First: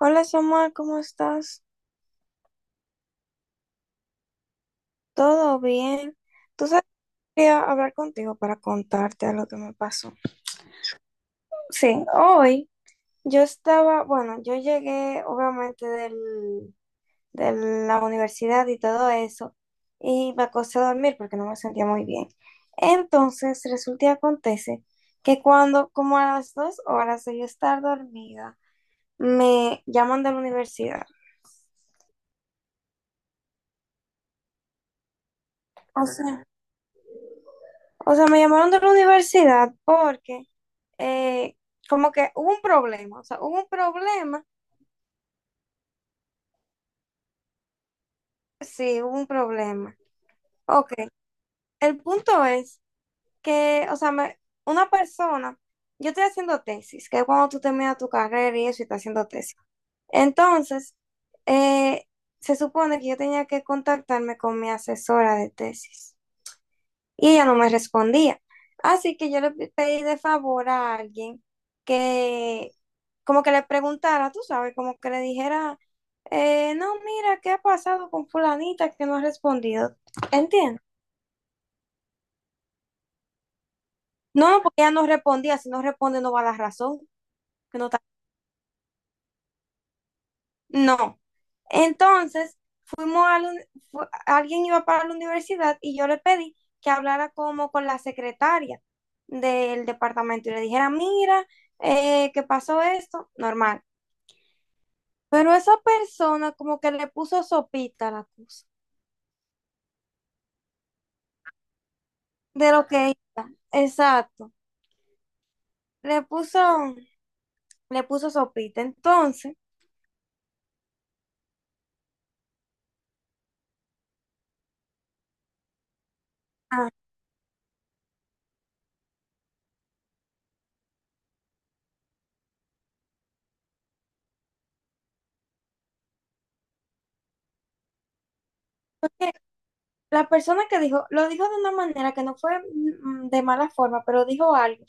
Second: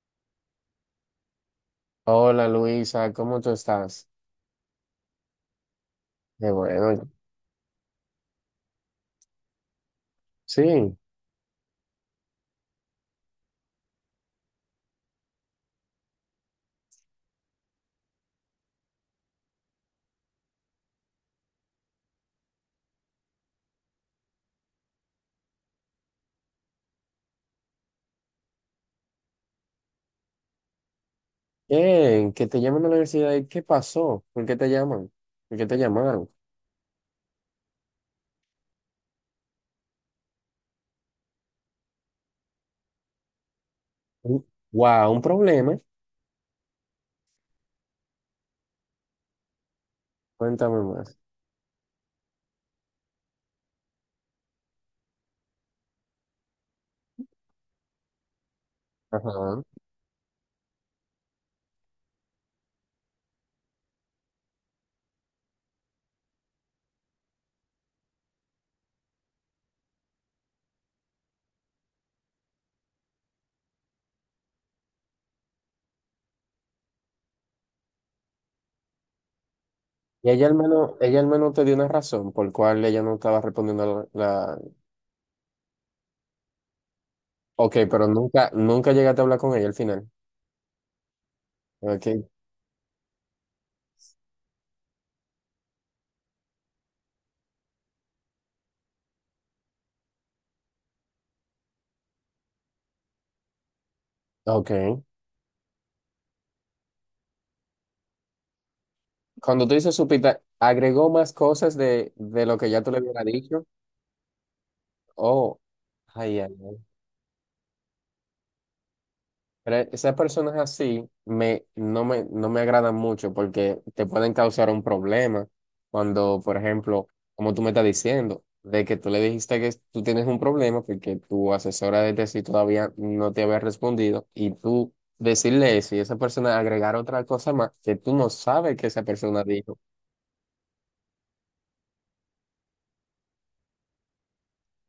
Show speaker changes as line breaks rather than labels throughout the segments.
Hola Samuel, ¿cómo estás?
Hola Luisa, ¿cómo tú estás?
¿Todo bien?
Qué
Tú sabes que
bueno.
quería hablar contigo para contarte algo que me pasó.
Sí,
Sí, hoy yo estaba, bueno, yo llegué obviamente del, de la universidad y todo eso y me acosté a dormir porque no me sentía muy bien. Entonces resulta y acontece que cuando, como a las dos horas de yo estar dormida, me llaman de la universidad.
bien, que te llaman a la universidad. ¿Qué pasó? ¿Por qué te llaman? ¿Por qué te
O
llamaron?
sea, o sea, me llamaron de la universidad porque... eh, como que hubo un problema, o sea, hubo un problema,
Wow, un problema.
sí, hubo un problema.
Cuéntame
Ok,
más.
el punto es que, o sea, una persona, yo estoy haciendo tesis, que es cuando tú terminas tu carrera y eso y estás haciendo tesis.
Ajá.
Entonces, eh, se supone que yo tenía que contactarme con mi asesora de tesis. Y ella no me respondía. Así que yo pedí de favor a alguien que como que le preguntara, tú sabes, como que le dijera, no, mira, ¿qué ha pasado con fulanita que no ha respondido?
Y
¿Entiendes?
ella al menos te dio una razón por cual ella no estaba respondiendo la-
No, porque ella no respondía, si no responde no va a la razón,
Ok,
que no está.
pero nunca, nunca llegaste a hablar con ella al final.
No.
Ok,
Entonces, fuimos a la uni- fu- alguien iba para la universidad y yo le pedí que hablara como con la secretaria del departamento y le dijera, mira, que pasó esto, normal.
ok.
Pero esa persona como que le puso sopita a la cosa,
Cuando tú dices supita, agregó más cosas de lo que
de
ya
lo
tú le
que
hubieras
iba,
dicho.
exacto.
Oh,
Le
ay, ay,
puso,
ay.
le puso sopita. Entonces,
Pero esas personas así no me, no me agradan mucho porque te pueden causar un problema cuando, por
ah,
ejemplo, como tú me estás diciendo, de que tú le dijiste que tú tienes un problema porque tu asesora de tesis todavía no te había respondido y tú decirle eso y esa persona agregar otra cosa más que tú no sabes que esa persona dijo.
la persona que dijo, lo dijo de una manera que no fue de mala forma, pero dijo algo.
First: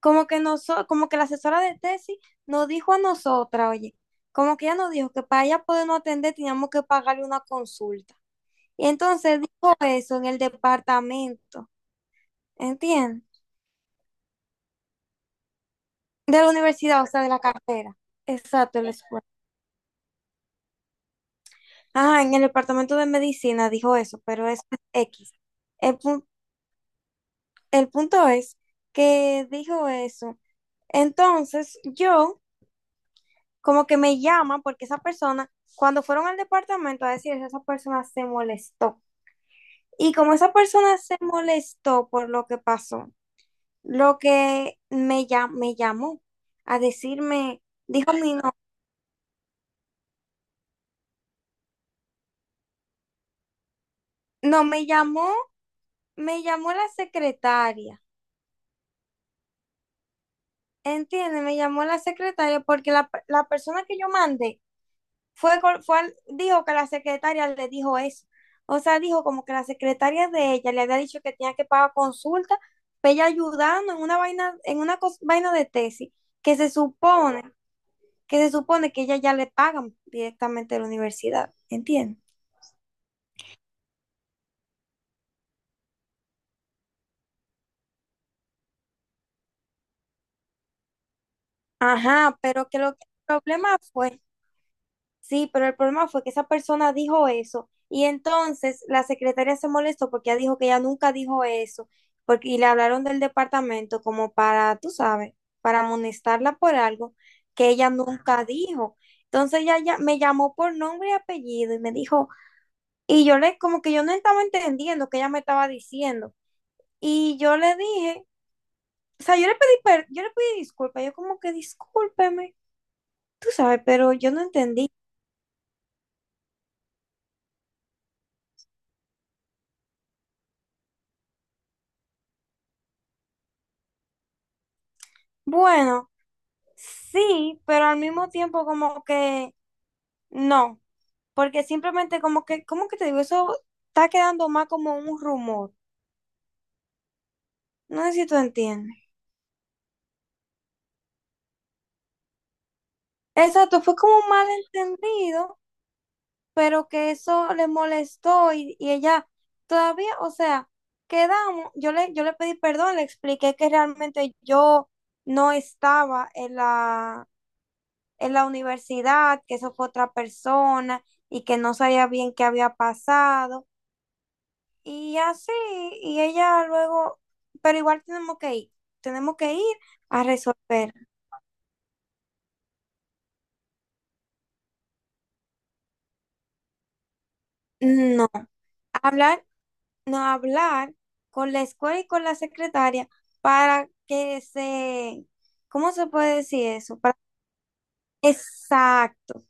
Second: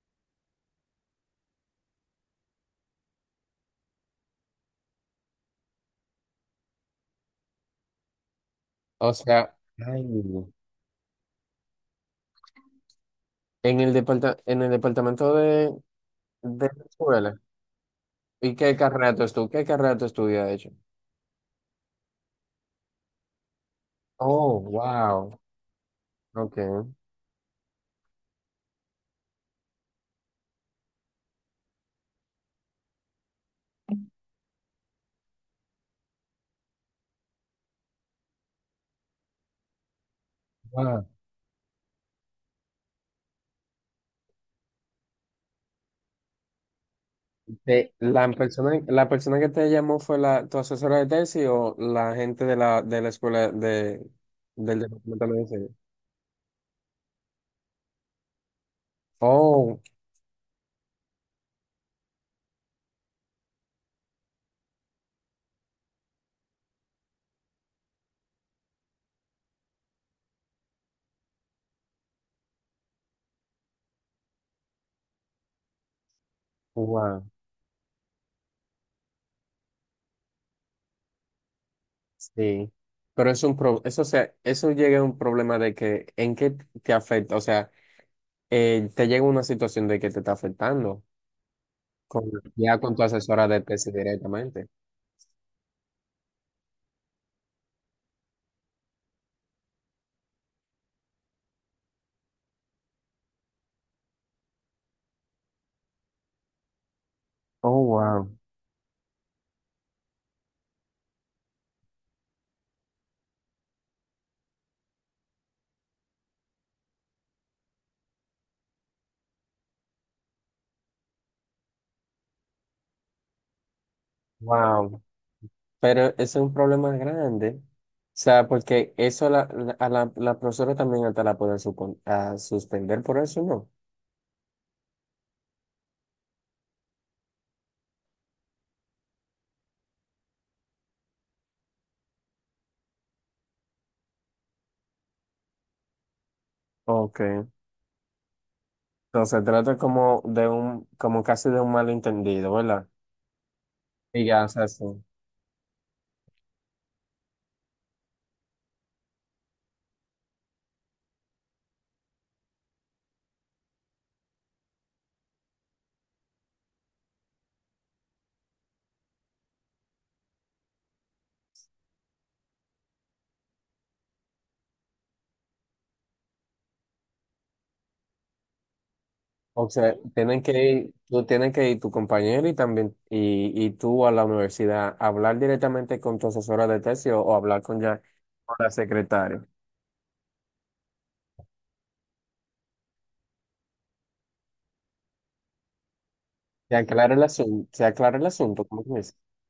Como que la asesora de tesis nos dijo a nosotras, oye, como que ella nos dijo que para ella podernos atender teníamos que pagarle una consulta. Y
O
entonces
sea,
dijo
ay,
eso en el departamento, ¿entiendes?
en en el departamento
De la
de la
universidad, o sea, de la
escuela.
carrera.
¿Y qué
Exacto, en la escuela.
qué carrera tú estudias, de hecho?
Ajá, en el departamento de medicina dijo eso, pero
Oh,
eso es X.
wow.
El, pu-
Ok.
el punto es que dijo eso. Entonces yo como que me llama porque esa persona, cuando fueron al departamento a decir eso, esa persona se molestó. Y como esa persona
Ah,
se molestó por lo que pasó, lo que me, me llamó a decirme, dijo mi no,
La persona que te llamó fue tu asesora de tesis o la gente de de la escuela de,
no,
del departamento de medicina.
me llamó la secretaria,
Oh,
¿entiendes? Me llamó la secretaria porque la persona que yo mandé fue, dijo que la secretaria le dijo eso. O sea, dijo como que la secretaria de ella le había dicho que tenía que pagar consulta, pero ella ayudando en una vaina, en una vaina de tesis, que se
wow,
supone, que se supone que ella ya le pagan directamente de la universidad, ¿entiendes?
sí. Pero es un pro, eso, o sea, eso llega a un problema de que, ¿en qué te afecta? O sea, te llega una situación de que te está afectando con,
Ajá, pero
ya
que lo
con
que
tu
el
asesora de
problema
tesis
fue.
directamente.
Sí, pero el problema fue que esa persona dijo eso y entonces la secretaria se molestó porque ella dijo que ella nunca dijo eso porque, y le hablaron del departamento como para, tú sabes, para amonestarla por algo que
Oh,
ella
wow.
nunca dijo. Entonces ella ya me llamó por nombre y apellido y me dijo, y yo le, como que yo no estaba entendiendo que ella me estaba diciendo. Y yo le dije, o sea, yo le pedí disculpas, yo como que discúlpeme, tú sabes, pero yo no entendí.
Wow. Pero ese es un problema grande. O sea, porque eso a la profesora también hasta la puede a suspender por eso, ¿no?
Bueno. Sí, pero al mismo tiempo como que no, porque simplemente como que, ¿cómo que te digo? Eso está quedando más como un rumor.
Ok.
No sé si tú entiendes.
Entonces se trata como de un, como casi de un malentendido, ¿verdad?
Exacto, fue como
Y
un
ya, o sea, sí.
malentendido, pero que eso le molestó y ella todavía, o sea, quedamos, yo le pedí perdón, le expliqué que realmente yo no estaba en la universidad, que eso fue otra persona y que no sabía bien qué había pasado. Y así, y ella luego, pero igual tenemos que ir
O sea,
a
tienen que
resolver.
ir, tú tienes que ir tu compañero y también, y tú a la universidad, hablar directamente con tu asesora de tesis o hablar con ya
No,
con la secretaria.
hablar, no hablar con la escuela y con la secretaria para que se, ¿cómo se puede decir
Se
eso?
aclara
Para-
el asunto, se aclara el asunto, ¿cómo que me dice?
exacto,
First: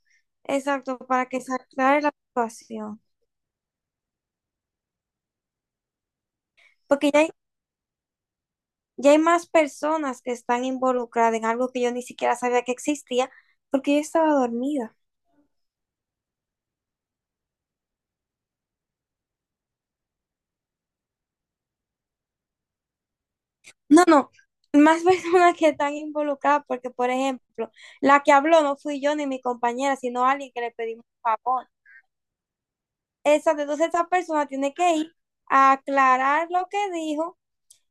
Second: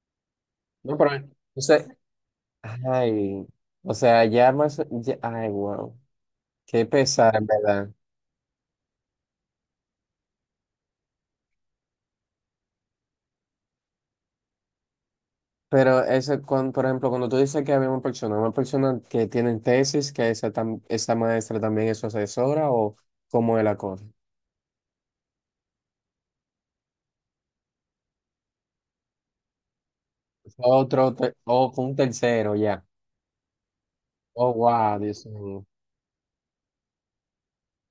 No,
exacto,
pero
para que se
entonces
aclare la situación.
ay, o sea, ya más, ya- ay, wow, qué
Porque
pesar, en verdad.
ya hay más personas que están involucradas en algo que yo ni siquiera sabía que existía porque yo estaba dormida.
Pero eso, con, por ejemplo, cuando tú dices que había una persona que tiene tesis, que esa, tam- esa maestra también es su asesora, o cómo es la
No,
cosa.
no, más personas que están involucradas, porque por ejemplo, la que habló no fui yo ni mi compañera, sino alguien que le pedimos
Otro,
un
te-
favor.
o con un tercero, ya.
Esa, entonces esa persona
Oh,
tiene
wow,
que ir
Dios mío.
a aclarar lo que dijo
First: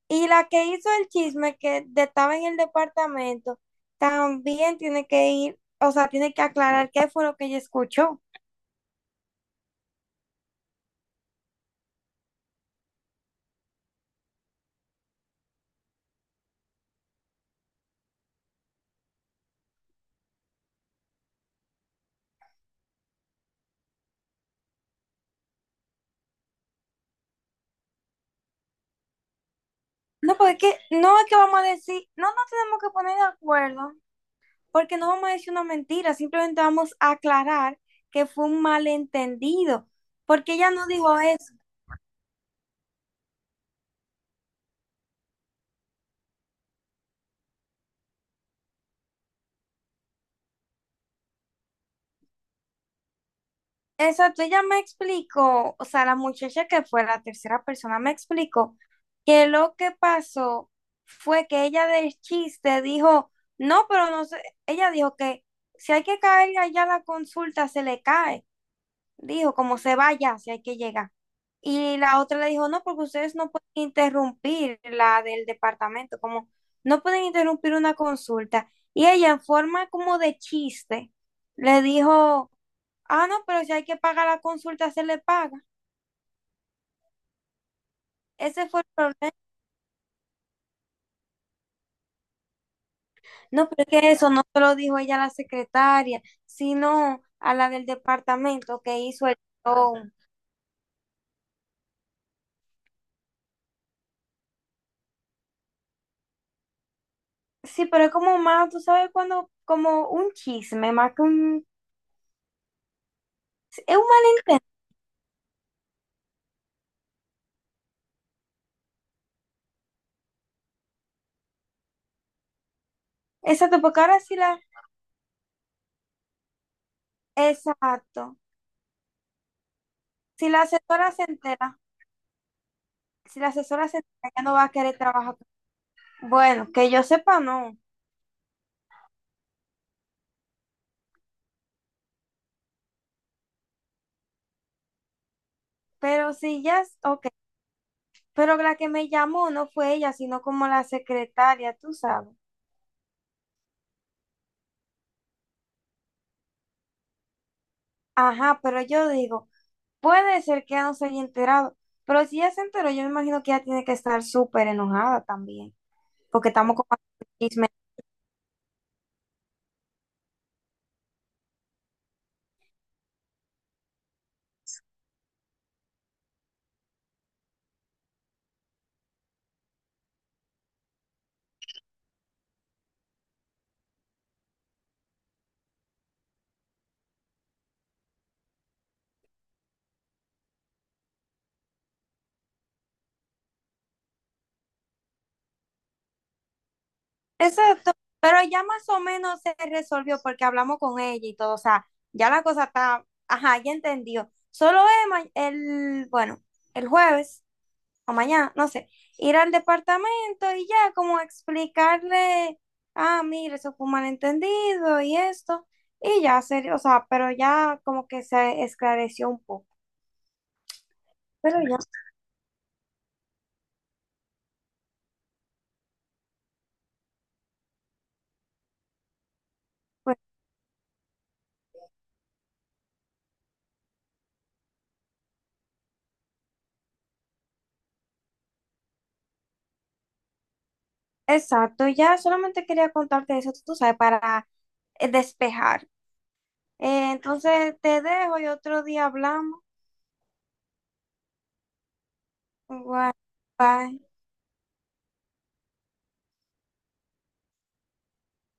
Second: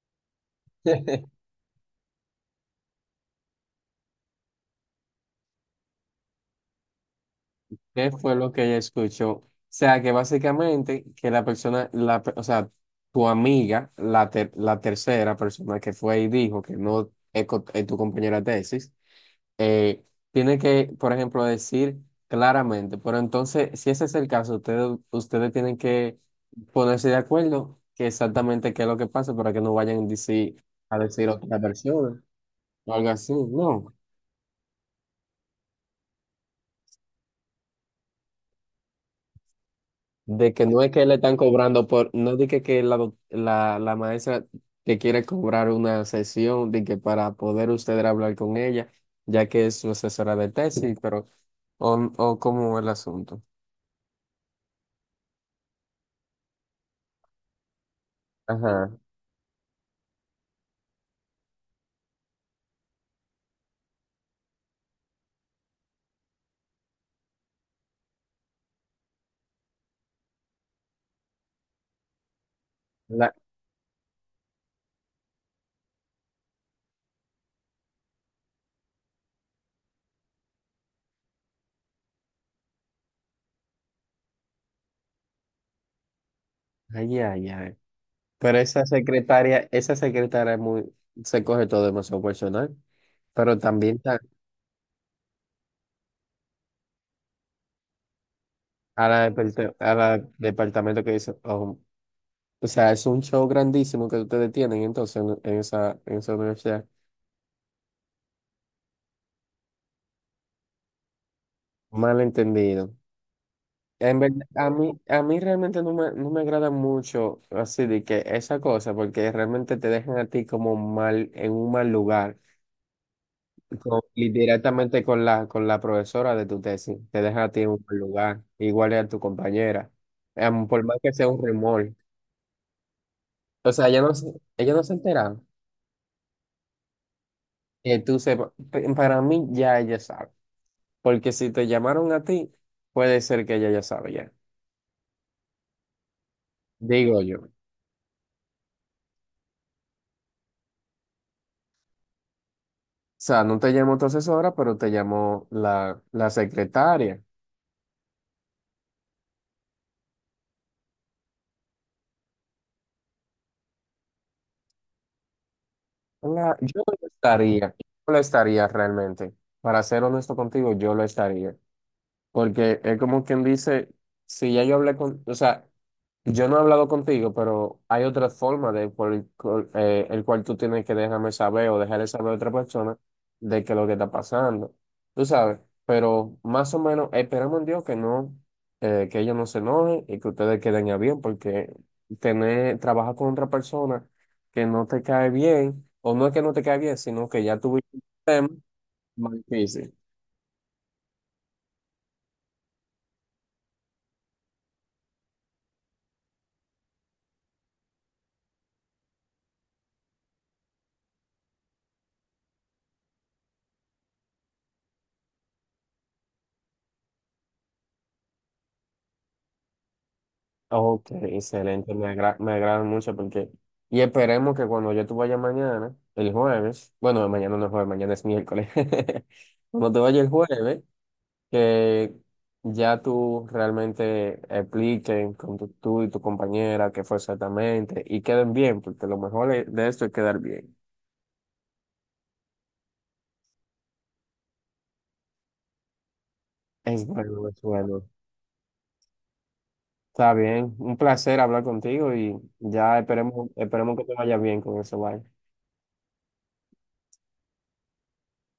y la que hizo el chisme estaba en el departamento también tiene que ir, o sea, tiene que aclarar qué fue lo que ella
¿Qué
escuchó.
fue lo que ella escuchó? O sea, que básicamente que la persona, o sea, tu amiga, la tercera persona que fue y dijo que no es es tu compañera de tesis, eh, tiene que, por ejemplo, decir claramente, pero entonces, si ese es el caso, ustedes tienen que ponerse de acuerdo que exactamente qué es lo que pasa para que no vayan
No, porque
a
no es
decir
que
otra
vamos a decir,
versión
no nos tenemos que
o algo
poner de
así,
acuerdo.
no.
Porque no vamos a decir una mentira, simplemente vamos a aclarar que fue un malentendido,
De
porque
que
ella
no
no
es que le
dijo
están
eso.
cobrando por, no dije que la maestra te quiere cobrar una sesión, de que para poder ustedes hablar con ella, ya que es su asesora de tesis, pero, o cómo es el asunto.
Exacto, ella me explicó, o sea, la muchacha que fue la tercera persona me explicó
Ajá.
que lo que pasó fue que ella del chiste dijo, no, pero no sé, ella dijo que si hay que caer allá a la consulta, se le cae. Dijo, como se vaya, si hay que llegar. Y la otra le dijo, no, porque
La,
ustedes no pueden interrumpir la del departamento, como no pueden interrumpir una consulta. Y ella, en forma como de chiste, le dijo, ah, no, pero si hay que pagar la consulta, se le paga.
ay, ay, ay. Pero
Ese fue el problema.
esa secretaria es muy, se coge todo demasiado personal. Pero
No, pero
también
es que
ta-
eso no se lo dijo ella a la secretaria, sino a la del departamento que
a
hizo el
departe- a
show.
la departamento que dice, oh, o sea, es un show grandísimo que ustedes tienen entonces en esa universidad.
Sí, pero es como más, tú sabes, cuando, como un chisme, más que un,
Malentendido.
es un
En verdad,
malentendido.
a mí realmente no me agrada mucho así de que esa cosa, porque realmente te dejan a ti como mal, en un mal lugar.
Exacto, porque
Con-
ahora
y
sí la,
directamente con la profesora de tu tesis. Te deja a ti en un buen
exacto.
lugar, igual es a tu compañera,
Si la
Em, por más que
asesora se
sea un
entera,
rumor.
si la
O sea,
asesora se entera, ya no va a
ella no se
querer
entera.
trabajar. Bueno, que yo sepa, no.
Que tú sepas, P- para mí ya ella sabe, porque si te llamaron a ti, puede ser que ella ya sabe ya,
Pero si ya,
digo
ok.
yo. O
Pero la que me llamó no fue ella, sino como la secretaria, tú sabes.
sea, no te llamó tu asesora, pero te llamó la secretaria.
Ajá, pero yo digo, puede ser que ya no se haya enterado. Pero si ya se enteró, yo me imagino que ella tiene que estar súper enojada también. Porque
La-
estamos con.
yo lo estaría realmente. Para ser honesto contigo, yo lo estaría. Porque es como quien dice, si ya yo hablé con, o sea, yo no he hablado contigo, pero hay otra forma de por cual el cual tú tienes que dejarme saber o dejarle saber a otra persona de que lo que está pasando. Tú sabes, pero más o menos esperamos en Dios que no, que ellos no se enojen y que ustedes queden a bien, porque tener, trabajar con otra persona que no te cae bien, o no es que no te cae bien, sino que ya tuviste
Exacto,
un
pero
tema
ya más o
más
menos se
difícil.
resolvió porque hablamos con ella y todo, o sea, ya la cosa está, ajá, ya entendió. Solo es el, bueno, el jueves o mañana, no sé, ir al departamento y ya como explicarle, ah, mire, eso fue un malentendido y esto, y ya, serio, o sea, pero ya como que se esclareció un poco,
Ok,
pero ya,
excelente, me agra- me agrada mucho porque... Y esperemos que cuando yo te vaya mañana, el jueves, bueno, no, mañana no es jueves, mañana es miércoles, cuando te
pues,
vaya el jueves, que ya tú realmente expliquen con tu, tú y tu compañera qué fue exactamente y queden bien, porque lo mejor es- de esto es quedar bien.
exacto, ya solamente quería contarte eso, tú sabes, para despejar.
Es bueno, es
Entonces
bueno.
te dejo y otro día hablamos.
Está bien, un placer hablar contigo y ya
Igual,
esperemos, esperemos que
bye.
te vaya bien con eso, bye.